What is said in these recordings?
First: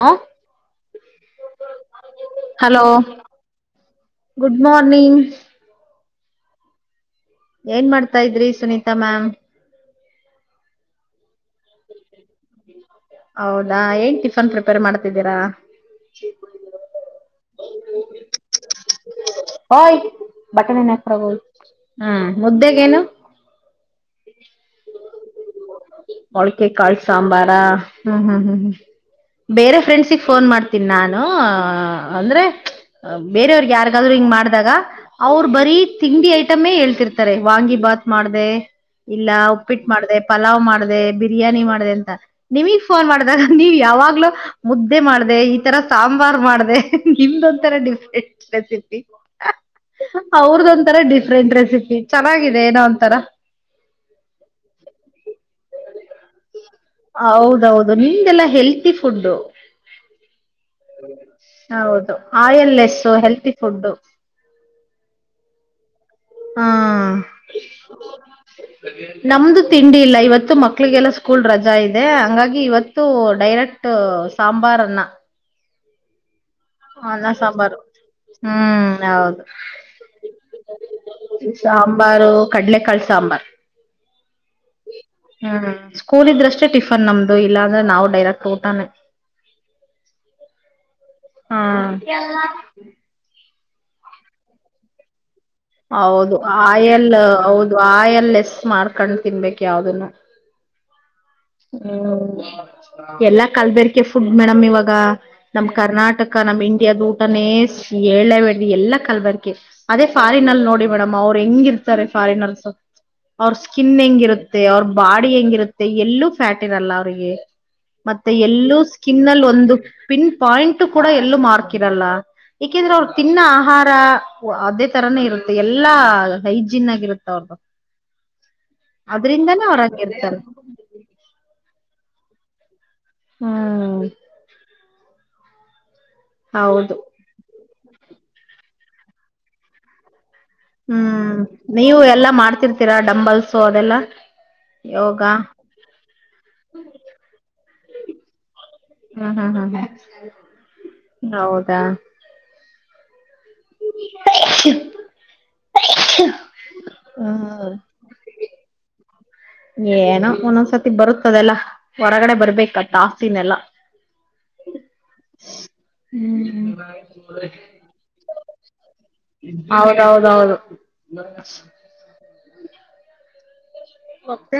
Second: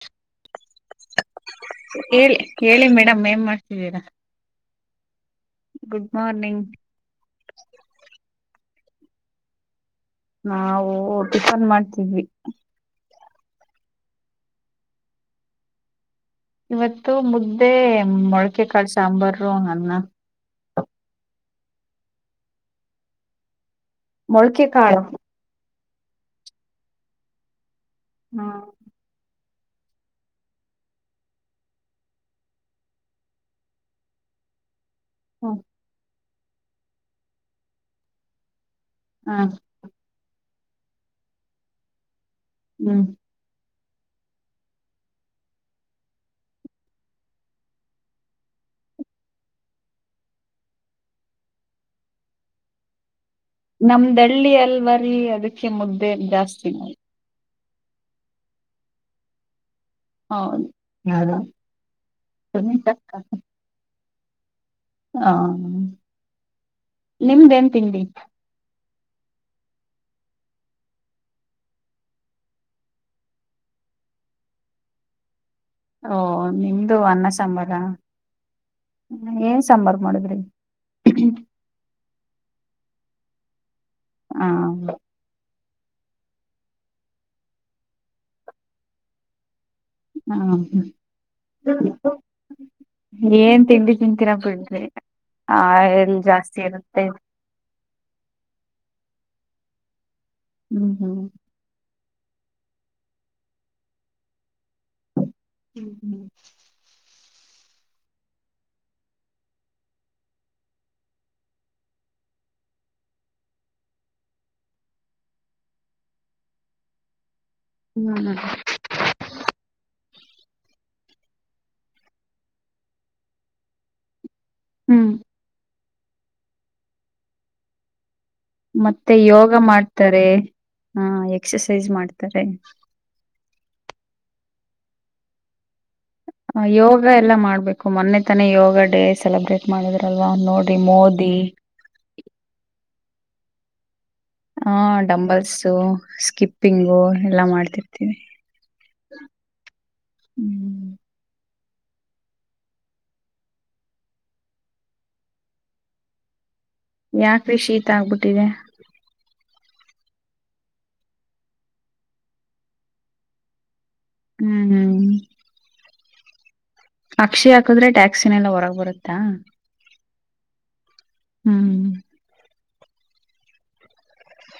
ಆ ಕಿ ಕೇಳಿ ಮೇಡಮ್ ಏನ್ ಮಾಡ್ತಿದ್ದೀರಾ ಗುಡ್ ಮಾರ್ನಿಂಗ್ ಗುಡ್ ಮಾರ್ನಿಂಗ್ ಏನ್ ಮಾಡ್ತಾ ಇದ್ರಿ ಸುನೀತಾ ಮ್ಯಾಮ್ ನಾವು ಟಿಫನ್ ಮಾಡ್ತಿದ್ವಿ ಹೌದಾ ಏನ್ ಟಿಫನ್ ಪ್ರಿಪೇರ್ ಮಾಡ್ತಿದ್ದೀರಾ ಇವತ್ತು ಮುದ್ದೆ ಮೊಳಕೆಕಾಳು ಸಾಂಬಾರು ಅನ್ನ ಬಟನೆನಕ ಬಾರಹೋಗಿ ಹ್ಮ ಮುದ್ದೆಗೆ ಏನು ಮೊಳಕೆ ಕಾಳ ಮೊಳಕೆ ಕಾಳ ಸಾಂಬಾರಾ ಹ್ಮ್ ಹ್ಮ್ ಹ್ಮ ಹ್ಮ್ ಹ್ಮ್ ಬೇರೆ ಫ್ರೆಂಡ್ಸಿಗೆ ಫೋನ್ ಮಾಡ್ತೀನಿ ನಾನು ಅಂದ್ರೆ ಬೇರವ್ರಿಗೆ ಯಾರಿಗಾದ್ರು ಹಿಂಗ ಮಾಡ ಮಾಡಿದಾಗ ಅವ್ರ ಬರೀ ತಿಂಡಿ ಐಟಮೇ ಹೇಳ್ತಿರ್ತಾರೆ ವಾಂಗಿ ಭಾತ್ ಮಾಡ್ದ ಇಲ್ಲ ಹ ಮಾಡ ಪಲಾವ್ ಮಾಡಿದೆ ಬಿರಿಯಾನಿ ಮಾಡಿದೆ ಅಂತ ನಿಮಗ್ ಹ್ಮ್ ಫೋನ್ ಮಾಡಿದಾಗ ನೀವ ಯಾವಾಗ್ಲ ಮುದ್ದೆ ಮಾಡಿದೆ ಈ ತರ ಸಾಂಬಾರ್ ಮಾಡಿದೆ ನಿಮ್ದ ಒಂ ತರ ಡಿಫ್ರೆಂಟ್ ರೆಸಿಪಿ ಅವ್ರದ ಒಂತರ ಡಿಫ್ರೆಂಟ್ ರೆಸಿಪಿ ಚೆನ್ನಾಗಿದೆ ಏನೋ ಒಂತರ ನಮ್ದ ಹಳ್ಳಿ ಅಲ್ವರಿ ಅದಕ್ಕೆ ಮುದ್ದೆ ಜಾಸ್ತಿ ನೋ ಹೌ ಹೌದು ನಿಮ್ದೆಲ್ಲಾ ಹೆಲ್ತಿ ಫುಡ್ ಹೌದು ಹೌದು ಆಯಲ್ಲೆಸ್ ಹೆಲ್ತಿ ಫುಡ್ಡು ಹಾ ಹಾ ನಿಮ್ದೇನ್ ತಿಂಡಿ ನಮ್ದು ತಿಂಡಿ ಇಲ್ಲ ಇವತ್ತು ಮಕ್ಳಿಗೆಲ್ಲ ಸ್ಕೂಲ್ ರಜಾ ಇದೆ ಹಂಗಾಗಿ ಇವತ್ತು ಡೈರೆಕ್ಟ್ ಸಾಂಬಾರ ಅನ್ನ ಹಓ ಅನ್ನ ಸಾಂಬಾರು ಹ್ಮ್ ಹೌದು ಏನ್ ಸಾಂಬಾರ್ ಮಾಡಿದ್ರಿ ಸಾಂಬಾರು ಕಡ್ಲೆಕಾಳಿ ಸಾಂಬಾರ್ ಹಾ ಹ್ಮ್ ಸ್ಕೂಲ್ ಇದ್ರಷ್ಟೇ ಟಿಫನ್ ನಮ್ದು ಇಲ್ಲ ಅಂದ್ರೆ ನಾವು ಡೈರೆಕ್ಟ್ ಊಟಾನೆ ಹ ಹಾ ಏನ್ ತಿಂಡಿ ತಿಂತೀರಾ ಬಿಡ್ರೆ ಹೌದು ಆಯಲ್ ಹೌದು ಆಯಲ್ ಲೆಸ್ ಮಾಡ್ಕೊಂಡ್ ತಿನ್ಬೇಕ ಯಾವ್ದನ್ನು ಹ್ಮ್ ಹ್ಮ್ ಹ್ಮ ಎಲ್ಲಾ ಕಲ್ಬೇರ್ಕೆ ಫುಡ್ ಮೇಡಮ್ ಇವಾಗ ನಮ್ ಹ್ಮ್ ಹ್ಮ್ ಕರ್ನಾಟಕ ನಮ್ ಇಂಡಿಯ ಏಳೆ ಎಲ್ಲ ಕಲ್ಬರ್ಕೆ ಅದೇ ಫಾರಿನನ್ ಅಲ್ಲಿ ನೋಡಿ ಮೇಡಮ್ ಅವ್ರು ಹೆಂಗಿರ್ತಾರೆ ಅವ್ರ ಸ್ಕಿನ್ ಹೆಂಗಿರುತ್ತೆ ಅವ್ರ ಬಾಡಿ ಹೆಂಗಿರುತ್ತೆ ಎಲ್ಲೂ ಫ್ಯಾಟ್ ಇರಲ್ಲ ಅವಿಗೆ ಮತ್ತೆ ಹ್ಮ್ ಎಲ್ಲೂ ಸ್ಕಿನ್ಲ್ಲಿ ಒಂದು ಪಿನ್ ಪಾಯಿಂಟ್ ಕೂಡ ಎಲ್ಲೂ ಮಾರ್ಕಿರಲ್ಲ ಏಕೆಂದ್ರೆ ಅವ್ರು ತಿನ್ನ ಆಹಾರ ಅದೇ ಹ್ಮ್ ತರಾನೇ ಇರುತ್ತೆ ಎಲ್ಲ ಎಲ್ಲಾ ಹೈಜಿನ್ ಆಗಿರುತ್ತೆ ಅವ್ರ್ದು ಮತ್ತೆ ಯೋಗ ಅದ್ರಿಂದಾನೇ ಮಾಡ್ತಾರೆ ಅವ್ರಂಗಿರ್ತಾರೆ ಹ ಎಕ್ಸಸೈಜ ಮಾಡ್ತಾರೆ ಹ್ಮ ಹ ಹೌದು ಯೋಗ ಎಲ್ಲ ಮಾಡ್ಬೇಕು ಮೊನ್ನೆ ತನೇ ಯೋಗ ಡೇ ಸೆಲೆಬ್ರೇಟ್ ಮಾಡಿದ್ರ ಹ್ಮ್ ನೀವು ಎಲ್ಲಾ ಮಾಡ್ತಿರ್ತೀರಾ ಡಂಬಲ್ಸು ಅದೆಲ್ಲಾ ಹ ಯೋಗ ಡಂಬಲ್ಸು ಸ್ಕಿಪ್ಪಿಂಗು ಎಲ್ಲಾ ಮಾಡ್ತಿರ್ತೀವಿ ಹ್ಮ್ ಹ್ಮ್ ಹ್ಮ್ ಹ್ಮ್ ಹ ಹೌದಾ [unintelligible] ಯಾಕ ಕೃ ಶಿ ಈತ ಆಗ್ಬಿಟ್ಟಿದೆ ಏನ ಒಂದೊಂದ್ಸತಿ ಬರುತ್ತದೆಲ್ಲ ಹೊರಗಡೆ ಬರ್ಬೇಕಟಸ್ನೆಲ್ಲಾ ಹ್ಮ್ ಹ್ಮ್ ಹ್ಮ್ ಅಕ್ಷಿ ಹಾಕದ್ರೆ ಟ್ಯಾಕ್ಸಿನೆಲ್ಲ ಹೊರಗ್ ಬರುತ್ತಾ ಹೌದೌದು ಹ್ಮ್ ಮತ್ತೆ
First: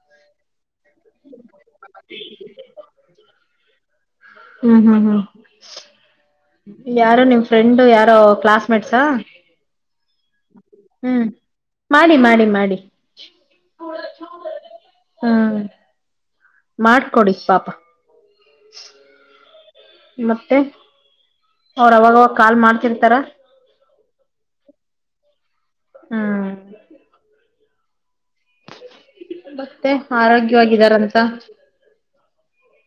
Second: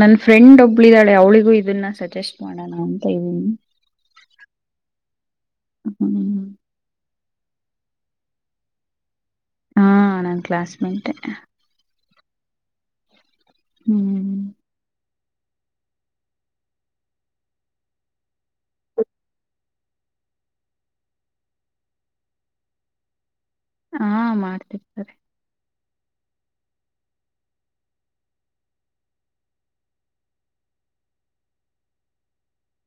ನನ್ ಫ್ರೆಂಡ್ ಒಬ್ಳಿದಾಳೆ ಅವ್ಳಿಗೂ ಇದನ್ನ ಸಜೆಸ್ಟ್ ಮಾಡೋಣ ಅಂತ ಇದೀನಿ ಹ್ಮ್ ಹ್ಮ್ ಹ್ಮ್ ಹ್ಮ್ ಯಾರು ನಿಮ್ ಫ್ರೆಂಡ್ ಯಾರೋ ಕ್ಲಾಸ್ಮೇಟ್ಸ್ ಕಲಸ್ಮೆಟ್ ಮಾಡಿ ಮಾಡಿ ಮಾಡಿ ಹ್ಮ್ ಹಾ ಮಾಡ್ಕೊಡಿ ಪಾಪ ಮತ್ತೆ ಅವ್ರಾಗವಾಗ ಕಾಲ್ ಮಾಡ್ತಿರ್ತಾರ ಹಾ ಮಾಡ್ತಿರ್ತಾರೆ ಹಾ ಮತ್ತೆ ಆರೋಗ್ಯವಾಗಿದಾರಂತ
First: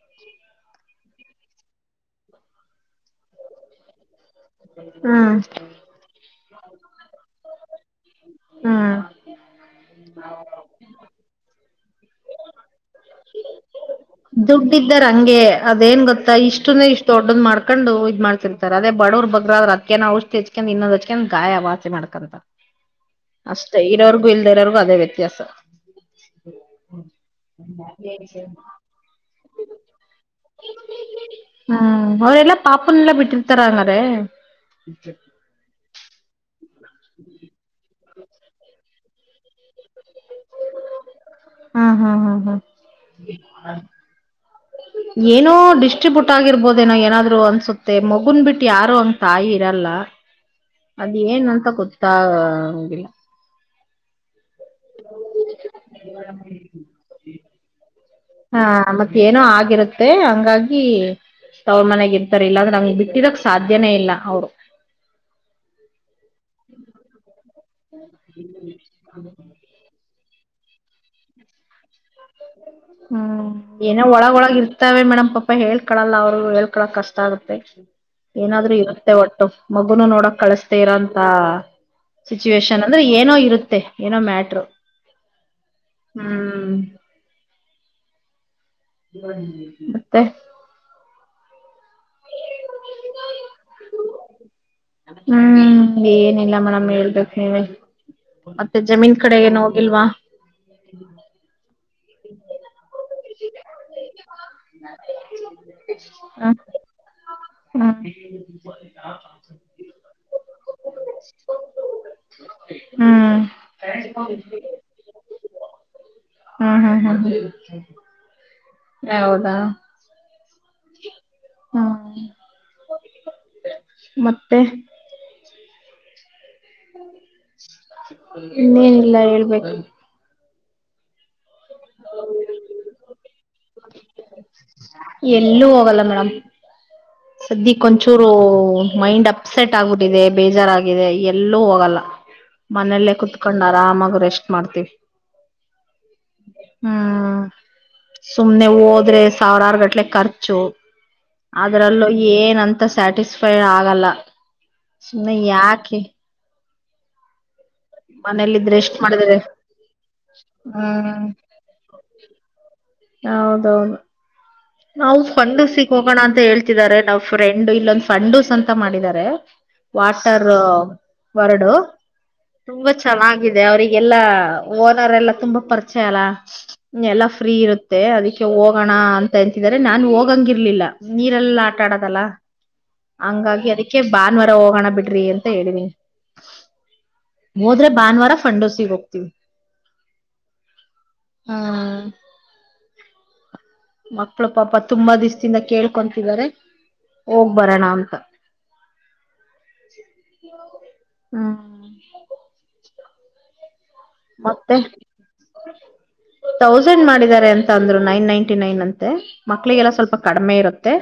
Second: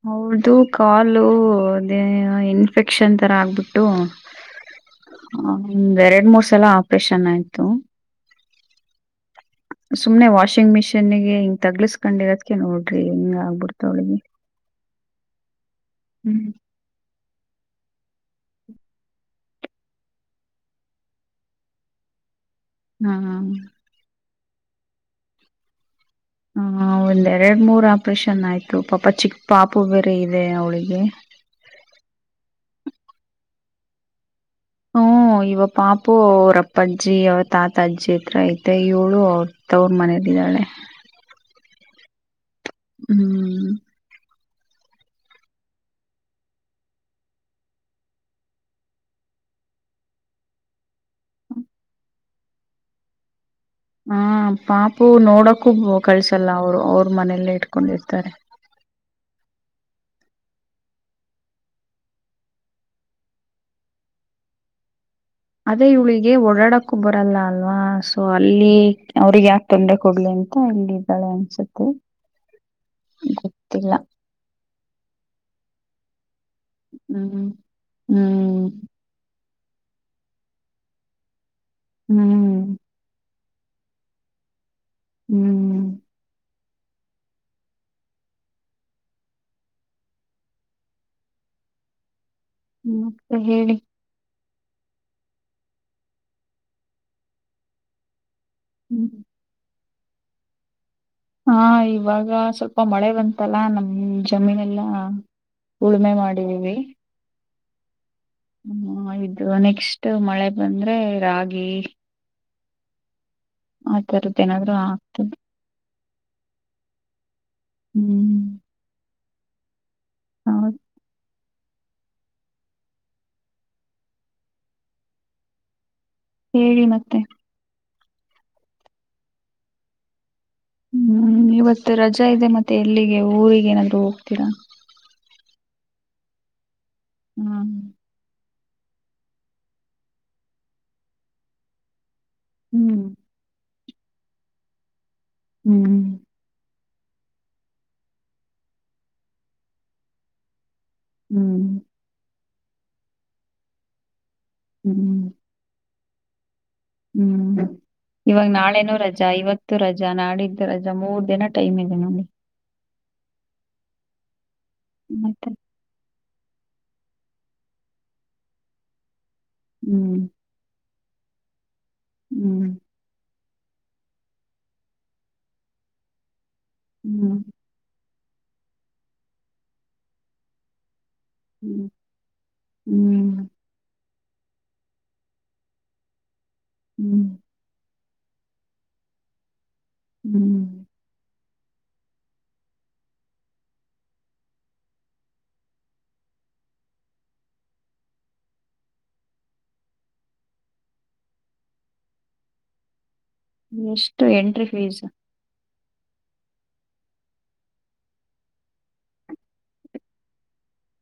ಹೌದದು ಕಾಲು ಅದೇ ಇನ್ಫೆಕ್ಷನ್ ತರ ಆಗ್ಬಿಟ್ಟು ಹ್ಮ್ ಒಂದ್ ಎರಡ್ ಮೂರ್ ಸಲ ಆಪ್ರೇಷನ್ ಆಯ್ತು ಹ್ಮ್ ಸುಮ್ನೆ ವಾಷಿಂಗ್ ಮಿಷೀನ್ ಗೆ ಹಿಂಗ ತಗ್ಲಸ್ಕೊಂಡಿರೋದಕ ನೋಡ್ರಿ ಹಿಂಗ ಆಗ್ಬಿಡ್ತ ಅವಳಿಗೆ ದುಡ್ಡ್ದಾರ ಹಂಗೆ ಅದೇನ್ ಗೊತ್ತಾ ಹ್ಮ್ ಇಷ್ಟುನ ಇಷ್ಟು ದೊಡ್ಡದ ಮಾಡ್ಕೊಂಡು ಇದ್ ಮಾಡ್ತಿರ್ತಾರೆ ಅದ ಬಡವರು ಬ್ರ್ರ ಅದಕ್ಕನ ಔಷಧಿಚ್ಕ್ ಇನ್ನೊ್ ಹಚ್ಕ್ ಗಾಯ ವಚಿ ಮಾಡ್ತಾರೆ [unintelligible] ಹ್ಮ ಇಲ್ದ ಇರೋರ್ಗೂ ಅದೇ ವ್ಯತ್ಯಾಸ ಒಂದ್ ಎರಡ್ ಮೂರ್ ಆಪ್ರೇಷನ್ ಆಯ್ತು ಪಾಪ ಚಿಕ್ಕ ಪಾಪು ಬೇರೆ ಇದೆ ಅವಳಿಗೆ ಹ್ಮ್ ಅವರೆಲ್ಲಾ ಪಾಪನೆಲ್ಲಾ [unintelligible] ಹ್ಮ ಇವ ಪಾಪು ಅವ್ರಪ್ಪಜ್ಜಿ ಅವ ತಾತ ಅಜ್ಜಿ ಇ ಹತ್ರ ಐತೆ ಇವಳು ಅವ್ರ ತವ್ರ ಮನೇಲ್ಲಿದ್ದಾಳೆ ಹ್ಮ ಹಾ ಹಾ ಹ್ಮ ಹ್ಮ್ ಹ ಏನೋ ಡಿಸ್ಟ್ರಿಬ್ಯೂಟ್ ಆಗಿರ್ಬೋದೇನೋ ಏನಾದ್ರು ಅನ್ಸುತ್ತೆ ಮಗುನ್ ಬಿಟ್ಟು ಯಾರು ಅಂಗ್ ತಾಯಿ ಇರಲ್ಲ ಅದ್ ಏನ್ ಅಂತ ಗೊತ್ತತ್ತಾಂಗಿಲ್ಲ ಹ ಪಾಪು ನೋಡಕೂ ಕಳ್ಸಲ್ಲ ಅವರು ಅವ್ರ ಮನೆಯಲ್ಲೇ ಇಟ್ಕೊಂಡಿರ್ತ ಹಾ ಮತ್ತ ಏನೋ ಆಗಿರುತ್ತೆ ಹಂಗಾಗಿ ಅವ್ರ ಮನೆಗ್ ಇರ್ತಾರ ಇಲ್ಲಾಂದ್ರೆ ನಮ್ ಬಿಟ್ಟಿದಕ್ ಸಾಧ್ಯನೇ ಇಲ್ಲ ಅವ್ರು ಅದೇೆಯುಳಿಗೆ ಓಡಾಡಕ್ಕೂ ಬರಲ್ಲ ಅಲ್ಲ ಅಲ್ವಾ ಸೊ ಅಲ್ಲಿ ಅವ್ರಗ್ ಯಾಕೆ ತೊಂದ್ರೆ ಕೊಡ್ಲಿ ಅಂತ ಇಲ್ಲಿ ಇದ್ದಾಳೆ ಅನ್ಸುತ್ತೆ ಹ್ಮ್ ಗೊತ್ತಿಲ್ಲ ಏನೋ ಒಳಗ ಒಳಗ ಇರ್ತಾವೆ ಮೇಡಮ್ ಪಾಪ ಹೇಳ್ಕಳಲ್ಲ ಅವ ಹೇಳ್ಕೊಕ್ ಕಷ್ಟ ಹ್ಮ್ ಆಗುತ್ತೆ ಹ್ಮ್ ಏನಾದ್ರೂ ಇರುತ್ತೆ ಒಟ್ಟು ಮಗುನು ನೋಡಕ್ ಕಳಸ್ತ ಇರೋಂತ ಹ್ಮ್ ಸಿಚುವೇೇಶನ್ ಅಂದ್ರೆ ಏನೋ ಇರುತ್ತೆ ಮತ್ತೆ ಏನೋ ಮ್ಯಾಟರು ಹ್ಮ್ ಹ್ಮ್ ಮತ್ತೆ ಮತ್ತ ಹೇಳಿ ಹ್ಮ್ ಏನಿಲ್ಲ ಮೇಡಮ್ ಹೇಳ್ಬೇಕ ಹೇಳಿ ಮತ್ತೆ ಜಮೀನ್ ಕಡೆಗೆ ನೋ ಇಲ್ವಾ ಹಾ ಇವಾಗ ಸ್ವಲ್ಪ ಮಳೆ ಬಂತಲ್ಲ ನಮ ಜಮೀನೆಲ್ಲಾ ಉಳುಮೆ ಮಾಡಿದೀವಿ ಹಾ ಹ್ಮ ಇದು ನೆಕ್ಸ್ಟ್ ಮಳೆ ಬಂದ್ರೆ ರಾಗಿ ಹ್ಮ ಆತರುದೇಏನಾದ್ರು ಆಗ್ತದೆ ಹಾ ಹಾ ಹಾ ಹ್ಮ್ ಹೌದಾ ಹೌದು ಹ್ಮ ಮತ್ತೆ ಹೇಳಿ ಮತ್ತೆ ಇನ್ನೇನ್ ಇಲ್ಲ ಹೇಳ್ಬೇಕು ಹ್ಮ್ ಇವತ್ತು ರಜಾ ಇದೆ ಮತ್ತೆ ಎಲ್ಲಿಗೆ ಊರಿಗೆ ಏನಾದ್ ಹೋಗ್ತೀರಾ ಎಲ್ಲೂ ಹೋಗಲ್ಲ ಮೇಡಮ್ ಸ್ದಿ ಹ್ಮ್ ಕೊಂಚೂರು ಮೈಂಡ್ ಅಪ್ಸೆಟ್ ಆಗಿದೆ ಬೇಜಾರಿದೆ ಎಲ್ಲೂ ಹೋಗಲ್ಲ ಹ್ಮ್ ಮನಲ್ಲೇ ಕುತ್ಕೊಂಡ ಆರಾಮಾಗಿ ರೆಸ್ಟ್ ಮಾಡ್ತೀವಿ ಹ್ಮ್ ಹ್ಮ್ ಸುಮ್ನೆ ಹೋದ್ರೆ ಸಾವಿರಾರು ಗಟ್ಲೆ ಖರ್ಚು ಹ್ಮ್ ಅದ್ರಲ್ಲೂ ಏನಂತ ಸ್ಯಾಟಿಸ್ಫೈಡ್ ಆಗಲ್ಲ ಹ್ಮ್ ನ್ನ ಆಕೆ ಹ್ಮ್ ಇವಾಗ ಮನೇಲಿದ್ರೆ ನಾಳೆನು ಎಷ್ಟ್ ರಜಾ ಮಾಡಿದ್ರೆ ಇವತ್ತು ರಜಾ ನಾಡಿದ್ದು ರಜಾ ಮೂರ್ ಹ್ಮ್ ದಿನ ಟೈಮ್ ಇದೆ ನೋಡಿ ಹೌದೌದು ನಾವು ಮತ್ತೆ ಕೊಂಡು ಸಿಗ್ ಹೋಗೋಣ ಅ ಹೇಳ್ತಿದ್ದಾರೆ ನಾವ್ ಫ್ರೆಂಡ್ ಇಲ್ಲೊಂದು ಫಂಡುಸ್ ಅಂತ ಮಾಡಿದಿದ್ದಾರೆ ಹ್ಮ್ ವಾಟರ್ ವರಡು ಹ್ಮ್ ತುಂಬಾ ಚೆನ್ನಾಗಿ ಅವರಿಗೆಲ್ಲ ಓನರ್ ಎಲ್ಲ ತುಂಬಾ ಪರಿಚಯ ಅಲ್ಲ ಎಲ್ಲಾ ಹ್ಮ್ ಫ್ರೀ ಇರುತ್ತೆ ಅದಕ್ಕೆ ಹೋಗಣ ಅಂತ ಅನ್ಂತಿದಿದ್ದಾರೆ ನಾನು ಹೋಗಂಗ ಇರ್ಲಿಲ್ಲ ನೀರೆಲ್ಲ ಆಟಾಡದಲ್ಲ ಹ್ಮ್ ಹ್ಮ್ ಹಂಗಾಗಿ ಅದಕ್ಕೆ ಭಾನವಾರ ಹೋಗೋಣ ಬಿಡ್ರಿ ಅಂತ ಹೇಳಿದೀನಿ ಹ್ಮ್ ಹೋದ್ರೆ ಭಾನುವಾರ ಫಂಡೋಸಿಗೆ ಹೋಗ್ತವಿ ಹ್ಮ್ ಹಾ ಮಕ್ಳ ಪಾಪ ತುಂಬಾ ದಿಸ್ದಿಂದ ಕೇಳ್ಕೊಂತಾರೆ ಹೋಗ್ ಬರೋಣ ಅಂತ ಹ್ಮ್ ಎಷ್ಟು ಎಂಟ್ರಿ ಮತ್ತೆ ಫೀಸ್ ತೌಸಂಡ್ ಮಾಡಿದ್ದಾರೆ ಅಂತ ಅಂದ್ರು ನೈನ್ ನೈನ್ಟಿ ನೈನ್ ಅಂತೆ ಮಕ್ಳಿಗೆಲ್ಲ ಸ್ವಲ್ಪ ಕಡಿಮೆ ಇರುತ್ತೆ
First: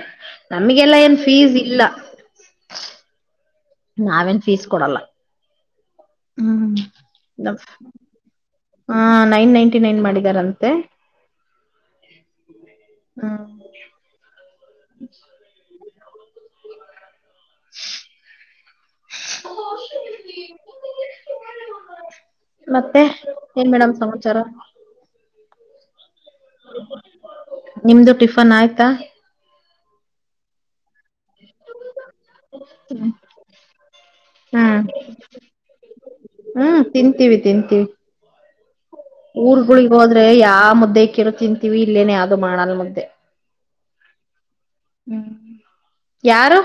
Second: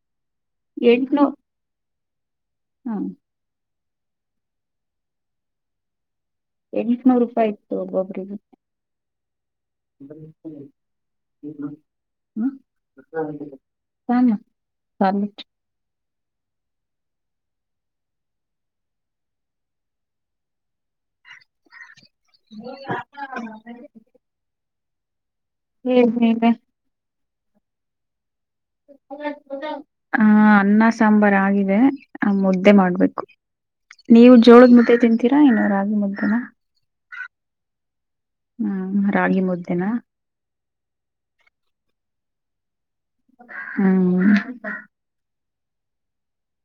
ನಮ್ಗೆಲ್ಲ ಏನ್ ಫೀಸ್ ಇಲ್ಲ ಹ್ಮ್ ನಾವೇನ್ ಫೀಸ್ ಕೊಡಲ್ಲ ಎಂಟುನೂರು ರೂಪಾಯಿ ಇತ್ತುಬ್ಬೊಬ್ಬ್ರರಿಗೆ ಹ ನೈನ್ ನೈಂಟಿ ನೈನ್ ಮಾಡಿದಾರಂತೆ ಹ್ಮ ಹ್ಮ್ ಸಾನ ಸ [unintelligible] ಅಷ [unintelligible] ಮತ್ತೆ ಏನ್ ಮೇಡಮ್ ಸಮಾಚಾರ ಹ್ಮ ಹ್ಮದ ನಿಮ್ದು ಟಿಫನ್ ಆಯ್ತಾ ಹ ಅನ್ನ ಸಾಂಬಾರ್ ಆಗಿದೆ ಆ ಮುದ್ದೆ ಮಾಡ್ಬೇಕು ನೀವು ಜೋಳದ ಹ್ಮ್ ಮುದ್ದೆ ತಿಂತೀರಾ ಇನ್ನು ರಾಗಿ ಮುದ್ದನ ಊರ್ಗಳಗ್ ಹೋದ್ರೆ ಯಾವ ಮುದ್ದೆ ಕಿರು ತಿಂತೀವಿ ಇಲ್ಲೇನೆ ಯಾವ್ದು ಮಾಡಲ್ ಮುದ್ದೆ ಹ್ಮ್ ಹ್ಮ್ ಯಾರು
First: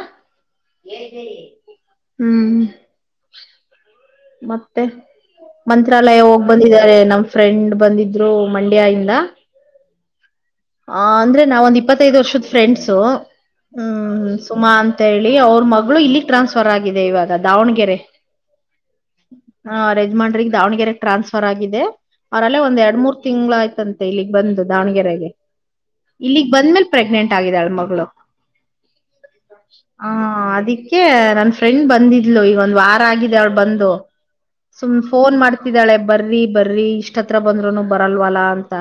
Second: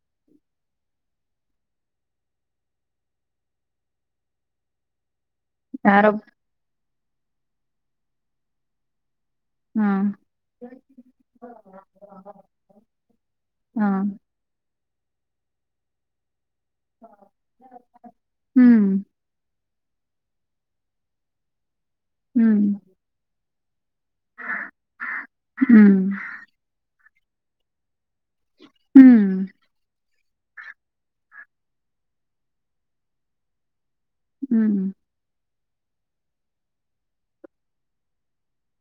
ಹ್ಮ್ ಮತ್ತೆ ಯಾರೋ ಮಂತ್ರಾಲಯ ಹೋಗ್ ಬಂದಿದ್ದಾರೆ ನಮ ಫ್ರೆಂಡ್ ಬಂದಿದ್ರು ಮಂಡ್ಯ ಇಿಂದ ಹ್ಮ ಹ ಅಂದ್ರೆ ನಾವ ಒಂದ್ ಇಪ್ಪತ್ತೈದು ವರ್ಷದ ಫ್ರೆಂಡ್ಸು ಹ ಹ್ಮ್ ಸುಮ ಅಂತ ಅ ಹೇಳಿ ಅವ್ರ ಮಗಳು ಇಲ್ಲಿಗ್ ಟ್ರಾನ್ಸ್ಫರ್ ಆಗಿದೆ ಇವಾಗ ದಾವಣಗೆರೆ ಹ್ಮ್ ಹ ರೆಜ್ಮಾಂಡ್ರಿಗೆ ದಾವಣಗೆರೆಗೆ ಟ್ರಾನ್ಸ್ಫರ್ ಆಗಿದೆ ಅವರಲ್ಲ ಹ್ಮ್ ಒಂದ ಎರಡ್ ಮೂರ್ ತಿಂಗ್ಗಳ ಆಯ್ತಂತೆ ಇಲ್ಲಿ ಬಂದು ದಾವಣಗೆರೆಗೆ ಹ್ಮ್ ಇಲ್ಲಿ ಬಂದ್ಮೇಲೆ ಪ್ರೆಗ್ನೆಂಟ್ ಆಗಿದಾಳ ಮಗಳು ಹ ಅದಿಕ್ಕೆ ನನ್ ಫ್ರೆಂಡ್ ಬಂದಿದ್ಲು ಈಗ ಒಂದ್ ವಾರ ಆಗಿದೆ ಅವಳು ಬಂದು ಹ್ಮ್ ಸುಮ್ ಫೋನ್ ಮಾಡ್ತಿದ್ದಾಳೆ ಬರ್ರಿ ಬರ್ರಿ ಇಷ್ಟತ್ರ ಬಂದ್ರುನು ಬರಲ್ವಲ್ಲ ಅಂತ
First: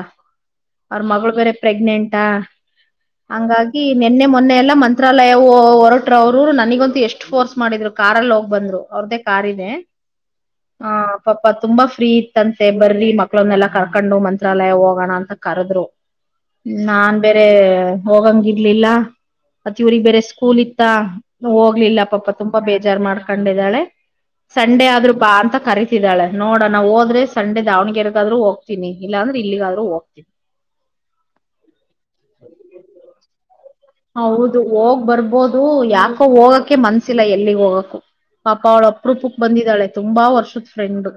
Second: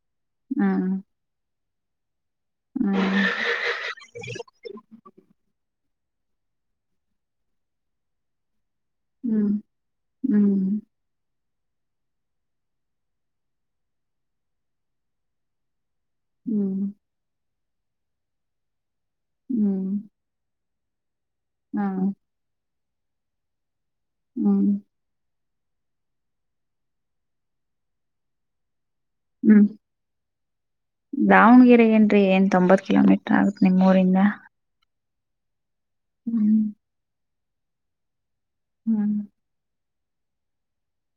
ಅವ್ರ ಹ್ಮ್ ಮಗಳು ಬೇರೆ ಪ್ರೆಗ್ನೆಂಟಾ ಹ ಹಂಗಾಗಿ ನಿೆನ್ನೆ ಮೊನ್ನೆ ಎಲ್ಲಾ ಮಂತ್ರಾಲಯವು ಹೊರಟ ಅವ್ರರು ನನಗಂತೂ ಎಷ್ಟ್ ಫೋರ್ಸ್ ಮಾಡಿದ್ರು ಕಾರಾರ್ಲ್ಲಿ ಹೋಗ್ ಬಂದ್ರು ಅವ್ರ್ದೇ ಹ್ಮ್ ಕಾರಿದೆ ಹ್ಮ್ ಆ ತುಂಬಾ ಫ್ರೀ ಇತ್ತಂತೆ ಬರಲಿ ಮಕ್ಳನ್ನೆಲ್ಲಾ ಕರ್ಕೊಂಡು ಮಂತ್ರಾಲಯ ಹೋಗೋಣ ಅಂತ ಕರದ್ರು ಹ್ಮ್ ನಾನ್ ಬೇರೆ ಹೋಗಂಗ ಇರ್ಲಿಲ್ಲ ಮತ್ತ ಹ್ಮ್ ಇವ್ರಿಗೆ ಬೇರೆ ಸ್ಕೂಲ್ ಇತ್ತು ತ್ತ ಹ ಹೋಗ್ಲಿಲ್ಲ ಪಾಪ ತುಂಬಾ ಬೇಜಾರ್ ಮಾಡ್ಕೊಂಡಿದ್ದಾಳೆ ಹ್ಮ್ ಸಂಡೆ ಆದ್ರು ಬಾ ಅಂತ ಕರಿತಿದ್ದಾಳ ನೋಡ ನಾ್ ಹೋದ್ರೆ ಸಂಡೆ ದಾವಣಗೆರೆಗಾದ್ೂ ಹೋಗ್ತಿನಿ ಇಲ್ಲಾಂದ್ರೆ ಹ್ಮ್ ಇಲ್ಲಿಗಾದ್ೂೋಗ್ತೀನಿ ದಾವಣಗೆರೆ ನ್ೀ ಏನ್ ತೊಂಬತ್ ಕಿಲೋಮೀಟರ್ ಆಗುತ್ತತ್ ನಿಮ್ಗೆ ಹೌದು ಹೋಗ್ ಬರ್ಬೋದು ಯಾಕೋ ಹ್ಮ್ ಹೋಗಕ ಮನ್ಸಿಲ್ಲ ಎಲ್ಲಿಗ್ ಹೋಗಕ್ಕ ಪಾಪ ಅವಳು ಹ್ಮ್ ಅಪ್ರೂಪಕ್ ಬಂದಿದ್ದಾಳೆ ತುಂಬಾ ವರ್ಷದ ಫ್ರೆಂಡ್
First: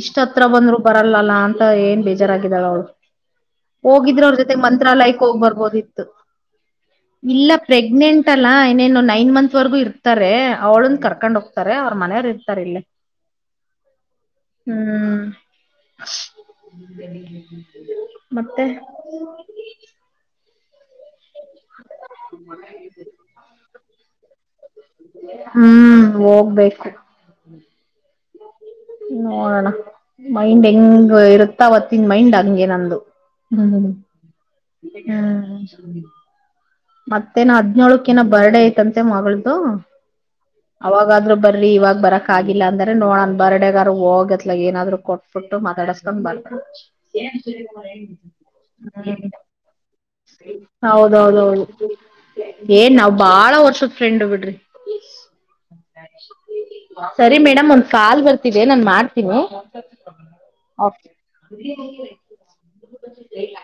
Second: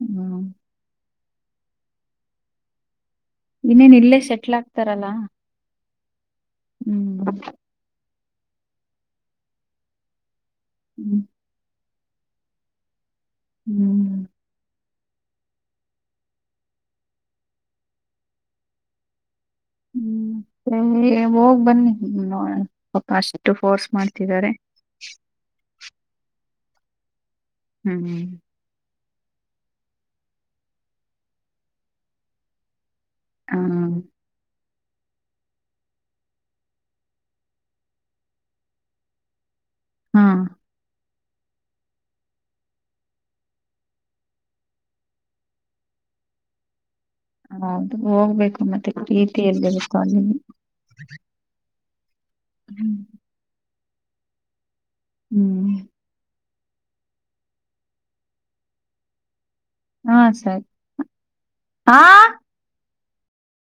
ಇಷ್ಟ ಹ್ಮ್ ಹತ್ರ ಬಂದ್ರು ಬರ ಲ್ಲಲ್ಲ ಅಂತ ಏನ್ ಬೇಜಾರಾಗಿದಳ ಅವಳು ಇನ್ನೇನ್ ಇಲ್ಲೇ ಹೋಗಿದ್ರೆ ಅವ್ರ ಜೊತೆ ಸೆಟ್ಲ್ ಆಗ್ತಾರಲ್ಲ ಮಂತ್ರಾಲಯಕ್ ಹೋಗ್ ಬರ್ಬೋದುಿ ಹ್ಮ್ ಇಲ್ಲ ಪ್ರೆಗ್ನೆಂಟ್ ಅಲ್ಲ ಇನೇನು ನೈನ್ ಮಂತ್ ವರೆಗೂ ಇರ್ತಾರೆ ಅವ ಅವಳನ್ ಹ್ಮ್ ಕರ್ಕೊಂಡ್ ಹೋಗ್ತಾರೆ ಅವ್ರ ಮನೆಯರು ಇರ್ತಾರೆ ಇಲ್ಲ ಹ್ಮ್ ಹ್ಮ್ ಮತ್ತೆ ಹ್ಮ್ ಸರಿ ಹೋಗ್ ಬನ್ನಿ ಪಾಪ ಅಷ್ಟು ಫೋರ್ಸ್ ಮಾಡಿ ಇಟ್ಟಿದ್ದಾರೆ ಹ್ಮ್ ಹೋಗ್ಬೇಕು ಹ್ಮ್್ಮ ನೋಡೋಣ ಮೈಂಡ್ ಹೆಂಗ್ ಇರುತ್ತ ಅವತ್ತಿನ ಮೈಂಡ್ ಹಂಗೆ ನಂದು ಹಾ [inaudible] ಹಾಂ ಮತ್ತೇನ ಹದ್ನೋಳಕೇನ ಬರ್ಡ ಐತಂತೆ ಮಗಳ್ದ ಹಾ ಯಾದ್ ಬರಿ ಇವಾಗ ಬರಕ್ ಆಗಿಲ್ಲ ಅಂದರೆ ನೋಡನ್ ಬರ್ಡಗಾರರು ಹೋಗತ್ಲ ಏನಾದ್ರು ಕೊಟ್ಬಿಟ್ಟು ಮಾತಾಡಸ ಬರ್ತೀನಿ ಹೌದು ಹೋಗ್ಬೇಕು ಮತ್ತೆ ಪ್ರೀತಿ ಎಲ್ಲಿರುತ್ತೋ ಅಲ್ಲಿಗೆ ಹ್ಮ ಹೌದೌದ ಹೌದು ಏನ್ ಹ್ಮ್ ನಾವ್ ಬಾಳ ವರ್ಷದ ಫ್ರೆಂಡ್ ಬಿಡ್ರಿ ಹ್ಮ್ ಸರಿ ಮೇಡಮ್ ಒಂದ್ ಕಾಲ್ ಬರ್ತಿದೆ ನಾನ್ ಮಾಡ್ತೀನಿ ಹಾ ಸರಿ ಓಕೆ ಹ [inaudible]